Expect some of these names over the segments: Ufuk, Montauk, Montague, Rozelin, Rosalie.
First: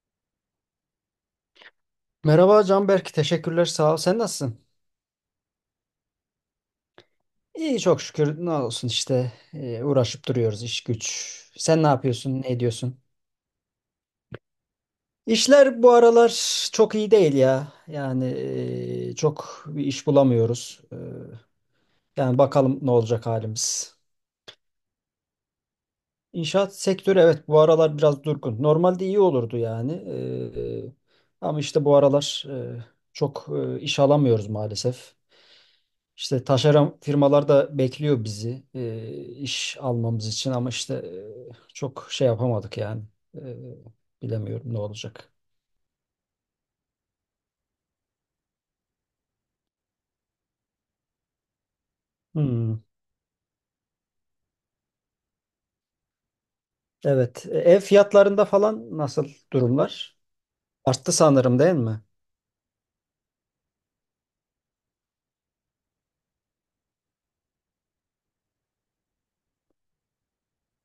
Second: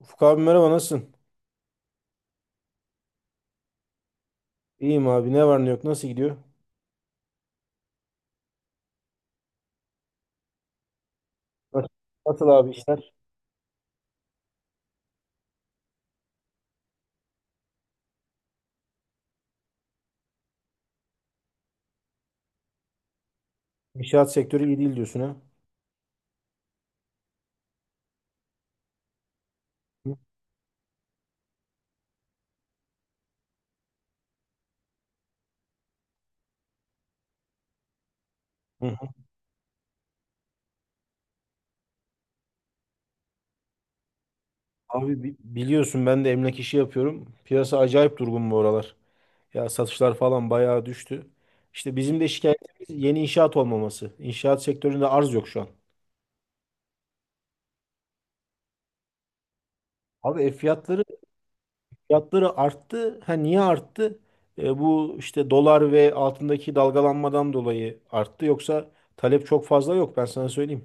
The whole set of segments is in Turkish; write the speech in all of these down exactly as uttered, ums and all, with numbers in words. Ufuk abi merhaba, nasılsın? Merhaba Canberk, teşekkürler sağ ol. Sen nasılsın? İyiyim abi, ne var ne yok, nasıl gidiyor? İyi çok şükür ne olsun işte e, uğraşıp duruyoruz iş güç. Sen ne Nasıl, yapıyorsun, nasıl ne abi ediyorsun? işler? İşler bu aralar çok iyi değil ya. Yani e, çok bir iş bulamıyoruz. E, yani bakalım ne olacak halimiz. İnşaat sektörü iyi değil diyorsun ha? İnşaat sektörü evet bu aralar biraz durgun. Normalde iyi olurdu yani. Hı E, ama işte bu aralar e, çok e, iş alamıyoruz maalesef. İşte taşeron firmalar da bekliyor bizi hı. e, iş almamız için ama işte e, çok şey yapamadık yani. E, Bilemiyorum ne Abi olacak. bi- biliyorsun, ben de emlak işi yapıyorum. Piyasa acayip durgun bu aralar. Ya satışlar falan bayağı düştü. İşte bizim de Hmm. şikayetimiz yeni inşaat olmaması. İnşaat sektöründe arz yok şu an. Evet. E, Ev fiyatlarında falan nasıl durumlar? Abi ev fiyatları Arttı sanırım değil mi? fiyatları arttı. Ha niye arttı? E, bu işte dolar ve altındaki dalgalanmadan dolayı arttı. Yoksa talep çok fazla yok, ben sana söyleyeyim.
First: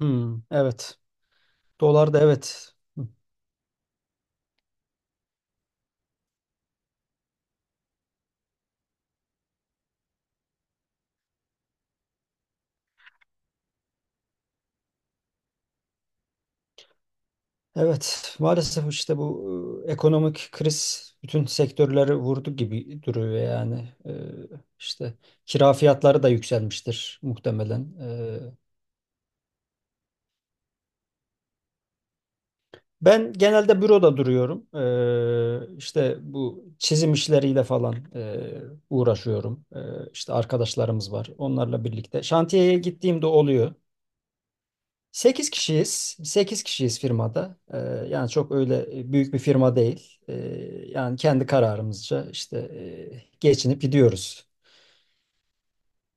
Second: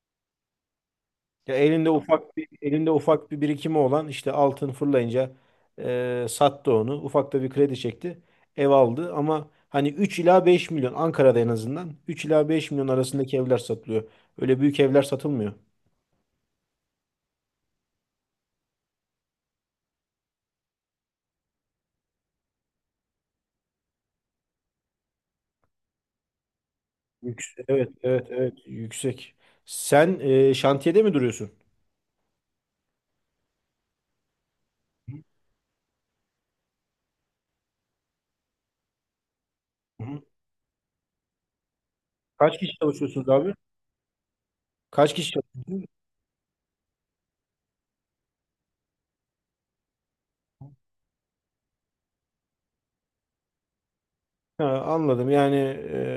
Hmm. Evet. Ya elinde Dolar da ufak bir evet. elinde Hı. ufak bir birikimi olan, işte altın fırlayınca e, sattı onu. Ufak da bir kredi çekti. Ev aldı ama hani üç ila beş milyon, Ankara'da en azından üç ila beş milyon arasındaki evler satılıyor. Öyle büyük evler satılmıyor. Evet. Maalesef işte bu e, ekonomik kriz bütün sektörleri vurdu gibi duruyor yani. E, işte kira fiyatları da yükselmiştir Yüksek. muhtemelen. Evet, evet, E, evet. Yüksek. Sen e, şantiyede mi duruyorsun? Ben genelde büroda duruyorum. Ee, işte bu çizim işleriyle falan e, uğraşıyorum. Ee, Hı hı. işte arkadaşlarımız var. Onlarla birlikte. Kaç kişi Şantiyeye gittiğimde çalışıyorsunuz abi? oluyor. Kaç kişi Sekiz çalışıyorsunuz? kişiyiz. sekiz kişiyiz firmada. Ee, yani çok öyle e, büyük bir firma değil. Ee, yani kendi kararımızca işte e, geçinip gidiyoruz. Ha, anladım. Yani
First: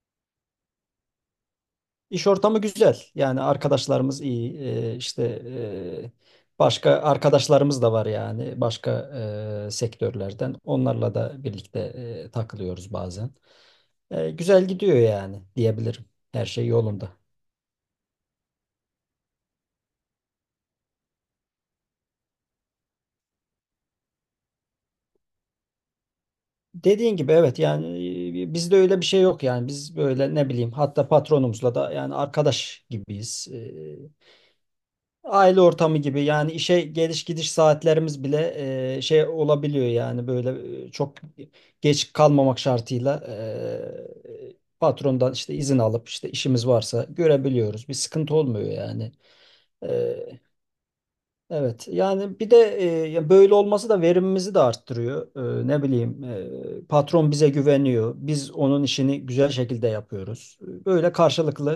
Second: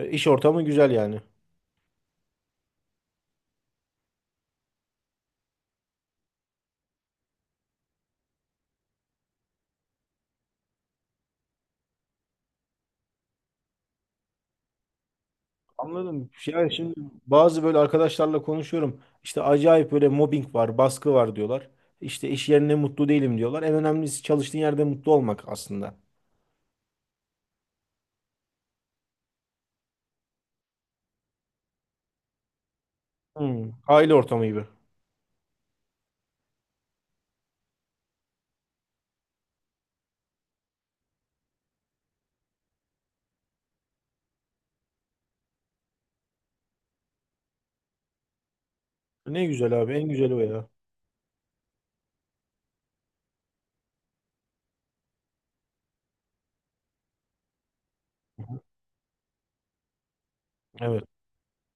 e, iş ortamı güzel yani. İş ortamı güzel. Yani arkadaşlarımız iyi. Ee, işte e, başka arkadaşlarımız da var yani başka e, sektörlerden. Onlarla da birlikte e, takılıyoruz bazen. E, güzel gidiyor yani diyebilirim. Anladım. Her şey Yani şimdi yolunda. bazı böyle arkadaşlarla konuşuyorum. İşte acayip böyle mobbing var, baskı var diyorlar. İşte iş yerinde mutlu değilim diyorlar. En önemlisi çalıştığın yerde mutlu olmak aslında. Dediğin gibi evet yani e, bizde öyle bir şey yok yani biz böyle ne bileyim hatta patronumuzla da yani arkadaş gibiyiz. E, Hmm, aile ortamı gibi. Aile ortamı gibi yani işe geliş gidiş saatlerimiz bile e, şey olabiliyor yani böyle e, çok geç kalmamak şartıyla e, patrondan işte izin alıp işte işimiz varsa görebiliyoruz. Bir sıkıntı olmuyor yani. Ne güzel abi, en güzeli o E, ya. evet yani bir de e, ya böyle olması da verimimizi de arttırıyor. E, ne bileyim e, patron bize güveniyor. Biz onun işini güzel şekilde yapıyoruz. Evet. Böyle karşılıklı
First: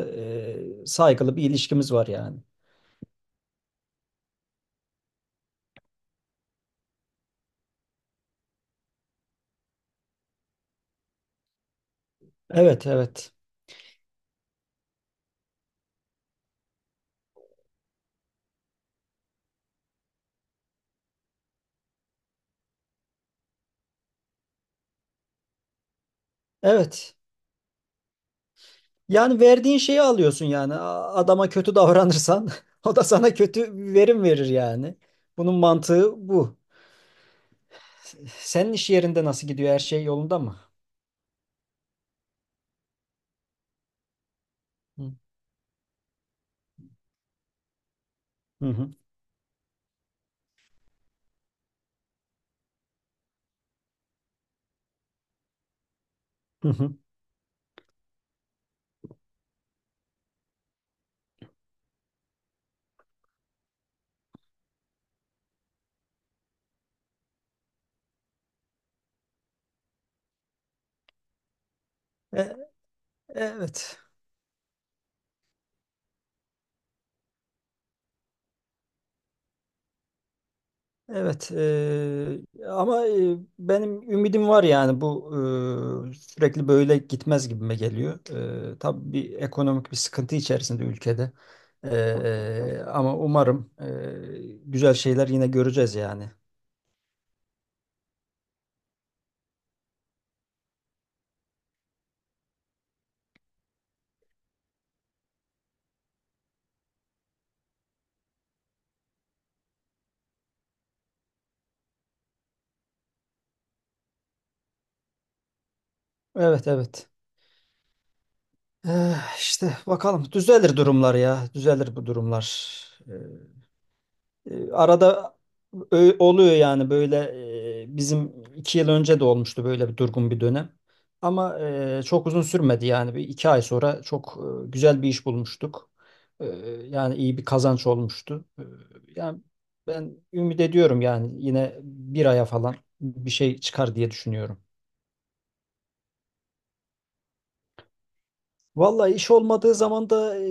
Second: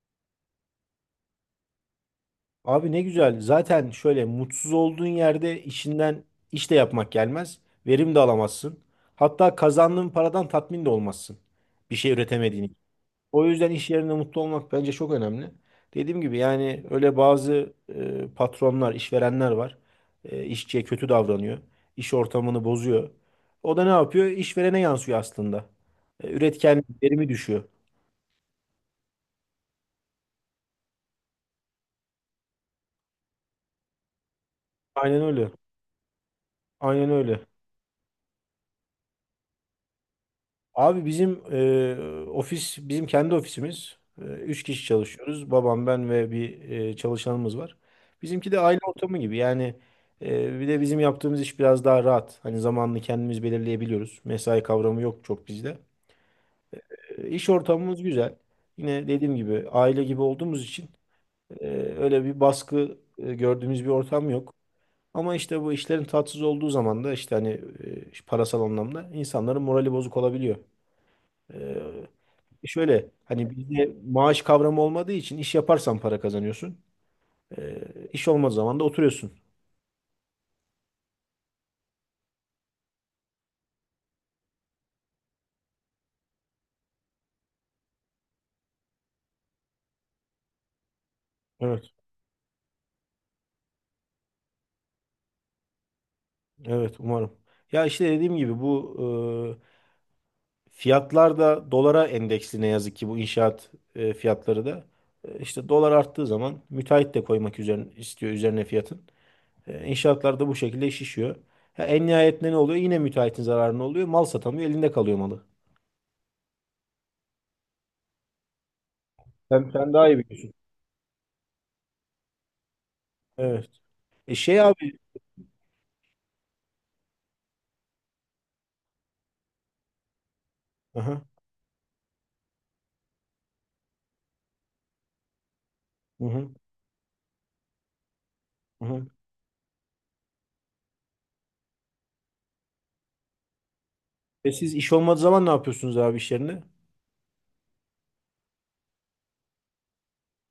e, saygılı bir ilişkimiz var yani. Abi ne güzel. Zaten şöyle mutsuz olduğun yerde işinden iş de yapmak gelmez. Verim de alamazsın. Hatta kazandığın paradan tatmin de olmazsın. Bir şey üretemediğini. Evet, evet. O yüzden iş yerinde mutlu olmak bence çok önemli. Dediğim gibi yani, öyle bazı e, patronlar, işverenler var. E, işçiye kötü davranıyor. İş ortamını bozuyor. O da ne yapıyor? İşverene yansıyor aslında. E, üretken Evet. verimi düşüyor. Yani verdiğin şeyi alıyorsun yani. A- Adama kötü davranırsan o da sana kötü verim verir yani. Aynen öyle. Bunun mantığı bu. Aynen öyle. Senin iş yerinde nasıl gidiyor? Her şey yolunda mı? Abi bizim e, ofis, bizim kendi ofisimiz. E, üç kişi Hı çalışıyoruz. Babam, ben ve bir e, çalışanımız var. Bizimki de hı. aile Hı. ortamı gibi. Yani e, bir de bizim yaptığımız iş biraz daha rahat. Hani zamanını kendimiz belirleyebiliyoruz. Mesai kavramı yok çok bizde. Hı hı. E, iş ortamımız güzel. Yine dediğim gibi aile gibi olduğumuz için e, öyle bir baskı e, gördüğümüz bir ortam yok. Ama işte bu işlerin tatsız olduğu zaman da işte hani e, parasal anlamda insanların morali bozuk olabiliyor. Ee, E- e, Şöyle, hani bizde evet. maaş kavramı olmadığı için, iş yaparsan para kazanıyorsun. Ee, iş olmadığı zaman da oturuyorsun. Evet. E, ama e, benim ümidim var yani bu e, sürekli böyle gitmez gibime geliyor. E, tabii bir ekonomik bir sıkıntı içerisinde ülkede. Evet, E, e, Ama umarım e, güzel şeyler yine göreceğiz yani. evet umarım. Ya işte dediğim gibi bu e, fiyatlar da dolara endeksli, ne yazık ki bu inşaat e, fiyatları da. E, işte dolar arttığı zaman müteahhit de koymak üzerine istiyor, üzerine fiyatın. E, inşaatlar da bu şekilde şişiyor. Ha, en nihayetinde ne oluyor? Yine müteahhitin zararına oluyor. Mal satamıyor, elinde kalıyor malı. Evet, evet. Eh, Sen, işte sen daha iyi bakalım biliyorsun. düzelir durumlar ya. Düzelir bu durumlar. Eh. Evet. E şey E, abi. Arada ö- oluyor yani böyle e, bizim iki yıl önce de olmuştu böyle bir durgun bir dönem. Aha, Ama e, çok uzun sürmedi yani bir iki ay sonra çok e, güzel bir iş bulmuştuk. hı E, hı. Yani iyi bir kazanç olmuştu. E, Hı hı. Yani ben ümit ediyorum yani yine bir aya falan bir şey çıkar diye E düşünüyorum. siz iş olmadığı zaman ne yapıyorsunuz abi iş yerine? Vallahi iş olmadığı zaman da e,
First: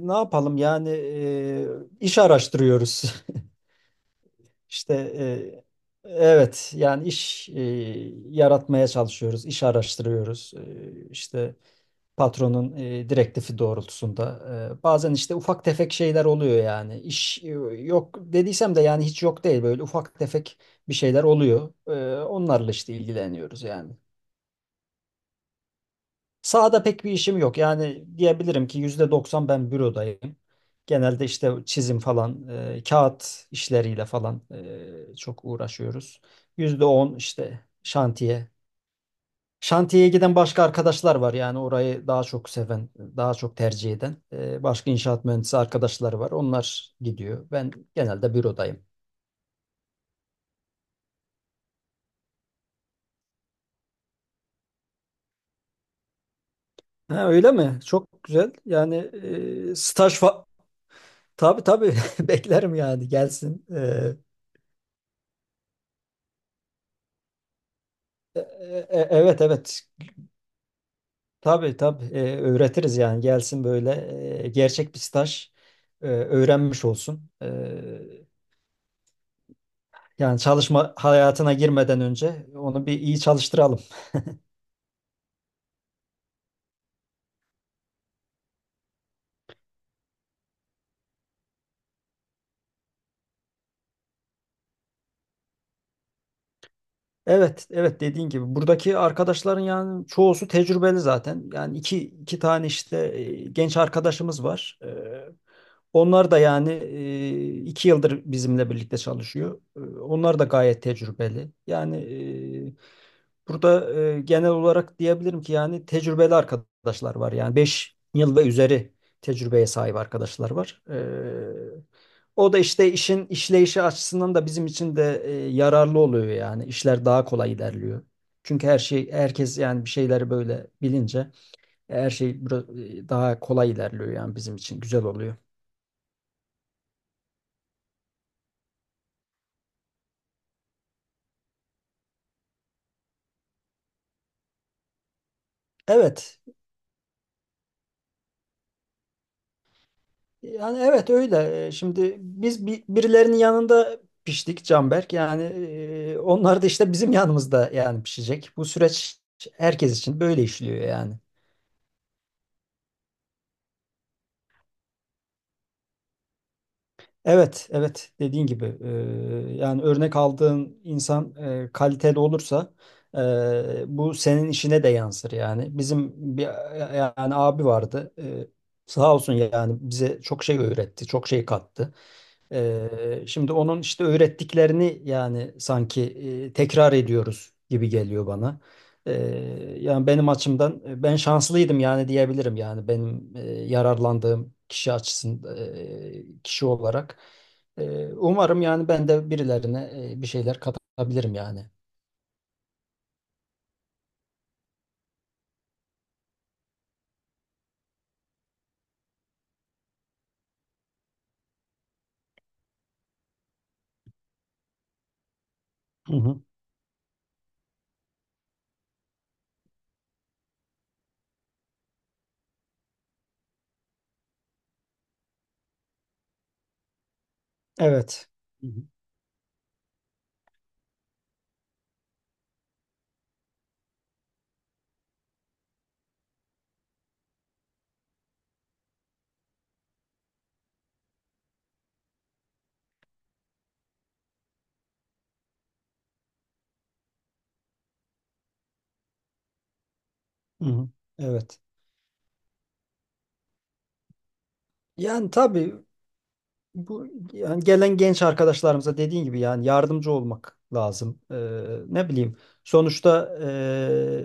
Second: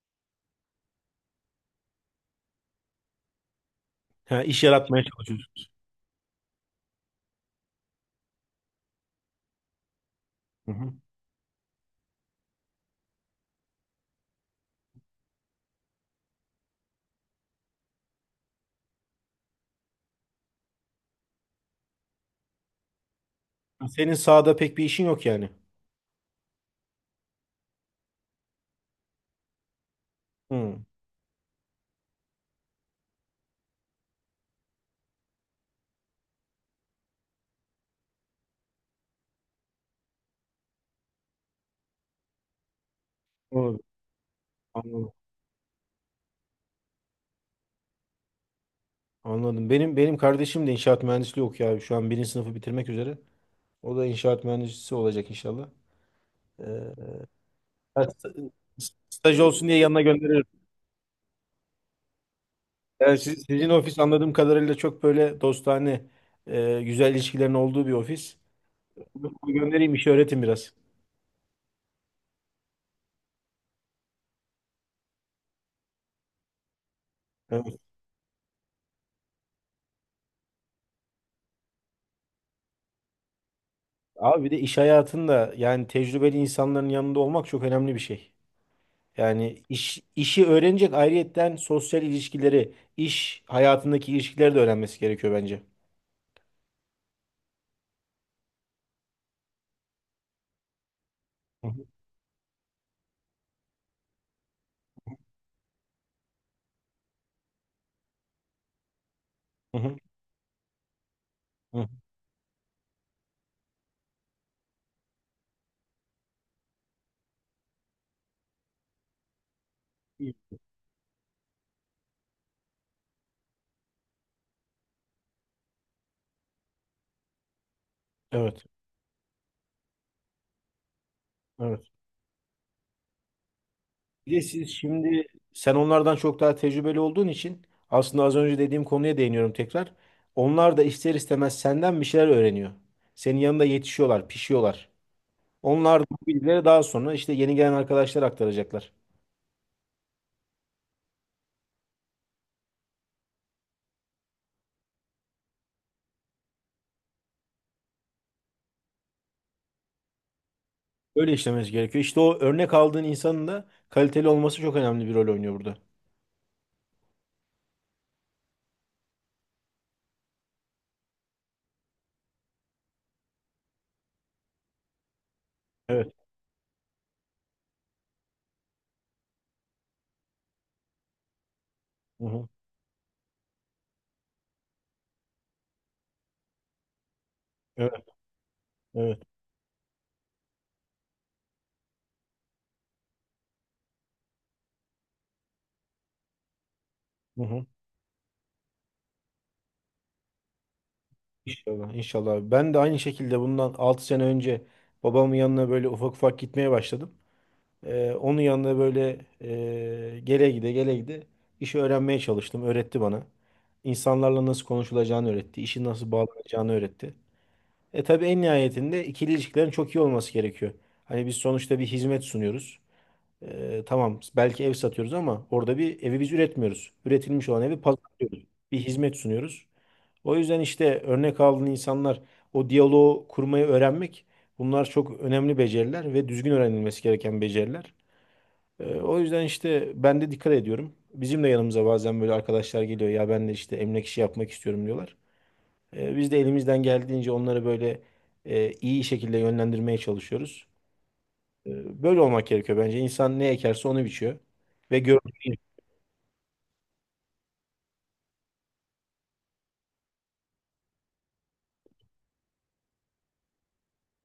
ne yapalım yani e, iş araştırıyoruz. Ha, iş İşte yaratmaya çalışıyorsunuz. e, evet yani iş e, yaratmaya çalışıyoruz, iş araştırıyoruz. Hı hı. E, işte patronun e, direktifi doğrultusunda. E, bazen işte ufak tefek şeyler oluyor yani. İş e, yok dediysem de yani hiç yok değil böyle ufak tefek bir şeyler oluyor. E, onlarla işte ilgileniyoruz yani. Senin sahada pek bir işin yok yani. Sahada pek bir işim yok. Yani diyebilirim ki yüzde doksan ben bürodayım. Hı. Genelde işte çizim falan, e, kağıt işleriyle falan e, çok uğraşıyoruz. Yüzde on işte şantiye. Şantiyeye giden başka arkadaşlar var yani orayı daha çok seven, daha çok Anladım. tercih eden. E, başka Anladım. inşaat mühendisi arkadaşlar var. Onlar gidiyor. Ben genelde bürodayım. Anladım. Benim benim kardeşim de inşaat mühendisliği okuyor abi. Şu an birinci sınıfı bitirmek üzere. O da inşaat mühendisi olacak inşallah. Ee, Ha, öyle mi? Ben Çok güzel. st- Yani staj olsun e, diye yanına staj gönderirim. fa- tabii, tabii beklerim yani Yani siz- gelsin. sizin ofis, E, anladığım kadarıyla, çok böyle dostane, e, güzel ilişkilerin olduğu bir ofis. E- e- e, Evet, evet, Göndereyim, işi öğretin biraz. tabii, tabii. E, öğretiriz yani gelsin böyle e, gerçek bir staj e, öğrenmiş olsun. Evet. E, yani çalışma hayatına girmeden önce onu bir iyi çalıştıralım. Abi bir de iş hayatında yani tecrübeli insanların yanında olmak çok önemli bir şey. Yani iş, işi öğrenecek, ayrıyetten sosyal ilişkileri, iş hayatındaki ilişkileri de öğrenmesi gerekiyor bence. Evet, evet dediğin gibi buradaki arkadaşların yani çoğusu tecrübeli zaten. Hı Yani hı, iki iki tane işte e, genç arkadaşımız var. E, Onlar da yani e, iki yıldır bizimle birlikte çalışıyor. hı E, hı, Onlar da gayet tecrübeli. Yani e, burada e, genel olarak diyebilirim ki yani tecrübeli arkadaşlar var. Yani beş yıl ve üzeri tecrübeye sahip arkadaşlar hı. var. E, o da işte işin işleyişi açısından da bizim için de e, yararlı oluyor yani. İşler daha kolay ilerliyor. Evet, Çünkü her şey herkes yani bir şeyleri böyle bilince evet. e, her şey bira- e, daha kolay ilerliyor yani Bir de bizim siz için güzel şimdi, oluyor. sen onlardan çok daha tecrübeli olduğun için, aslında az önce dediğim konuya değiniyorum tekrar. Onlar da ister istemez senden bir şeyler öğreniyor. Senin yanında yetişiyorlar, pişiyorlar. Onlar da bu Evet. bilgileri daha sonra işte yeni gelen arkadaşlar aktaracaklar. Yani evet öyle. E, Şimdi biz bi- birilerinin yanında piştik Canberk. Yani e, onlar da işte bizim yanımızda yani pişecek. Bu süreç herkes için böyle işliyor yani. Böyle işlemesi gerekiyor. İşte o örnek aldığın insanın da kaliteli olması çok önemli bir rol oynuyor burada. Evet, evet dediğin gibi e, yani örnek aldığın insan e, kaliteli olursa e, bu senin işine de yansır yani. Evet. Bizim bir yani abi vardı e, sağ olsun yani bize çok şey öğretti, çok şey kattı. Hı hı. Ee, şimdi onun işte öğrettiklerini yani sanki e, tekrar ediyoruz gibi Evet. geliyor bana. Ee, Evet. Yani benim açımdan e, ben şanslıydım yani diyebilirim yani benim e, yararlandığım kişi açısından e, kişi olarak. Hı hı. Ee, umarım yani ben de birilerine e, bir şeyler katabilirim yani. İnşallah. İnşallah. Ben de aynı şekilde bundan altı sene önce babamın yanına böyle ufak ufak gitmeye başladım. Ee, onun yanına böyle e, gele gide gele gide işi öğrenmeye çalıştım. Öğretti bana. İnsanlarla nasıl konuşulacağını öğretti. İşi nasıl Hı hı. bağlanacağını öğretti. E tabii, en nihayetinde ikili ilişkilerin çok iyi olması gerekiyor. Hani biz sonuçta bir hizmet sunuyoruz. Ee, tamam, belki ev satıyoruz ama orada bir evi biz üretmiyoruz. Üretilmiş olan evi Evet. pazarlıyoruz. Hı hı. Bir hizmet sunuyoruz. O yüzden işte örnek aldığın insanlar, o diyaloğu kurmayı öğrenmek, bunlar çok önemli beceriler ve düzgün öğrenilmesi gereken beceriler. Ee, o yüzden işte ben de dikkat ediyorum. Bizim de yanımıza bazen böyle arkadaşlar geliyor ya, ben de işte emlak işi yapmak istiyorum diyorlar. Ee, biz de elimizden geldiğince onları böyle e, iyi şekilde yönlendirmeye Hı çalışıyoruz. hı. Evet. E, Böyle olmak gerekiyor bence. İnsan ne ekerse onu biçiyor. Ve Yani gördüğü. tabii Bu yani gelen genç arkadaşlarımıza dediğin gibi yani yardımcı olmak lazım. Ee, ne bileyim sonuçta ee,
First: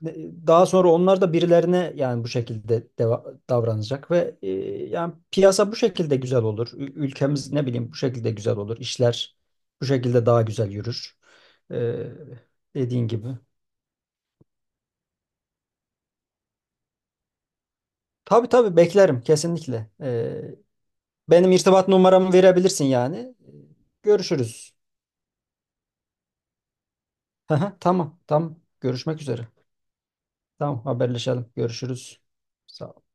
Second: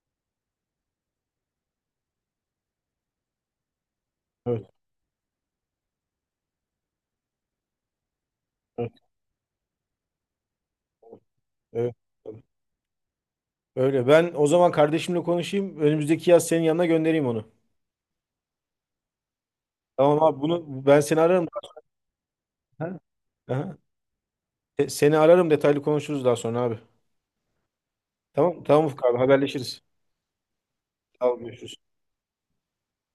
ne- daha sonra onlar da birilerine yani bu şekilde deva- davranacak ve ee, Evet, yani piyasa bu şekilde güzel olur. Ü- Ülkemiz ne bileyim bu şekilde güzel olur. evet, İşler bu şekilde daha güzel yürür. evet. Ee, Dediğin gibi. Öyle. Ben o zaman kardeşimle konuşayım. Önümüzdeki yaz senin yanına göndereyim onu. Tabii, tabii beklerim kesinlikle. Tamam Ee, abi, bunu ben seni ararım. Benim irtibat numaramı verebilirsin Ha? yani. Ee, Aha. Görüşürüz. Se- Seni ararım, detaylı konuşuruz daha sonra abi. Aha, tamam, tamam. Tamam tamam Ufuk abi, Görüşmek üzere. haberleşiriz. Tamam, Tamam haberleşelim. görüşürüz. Görüşürüz. Sağ ol.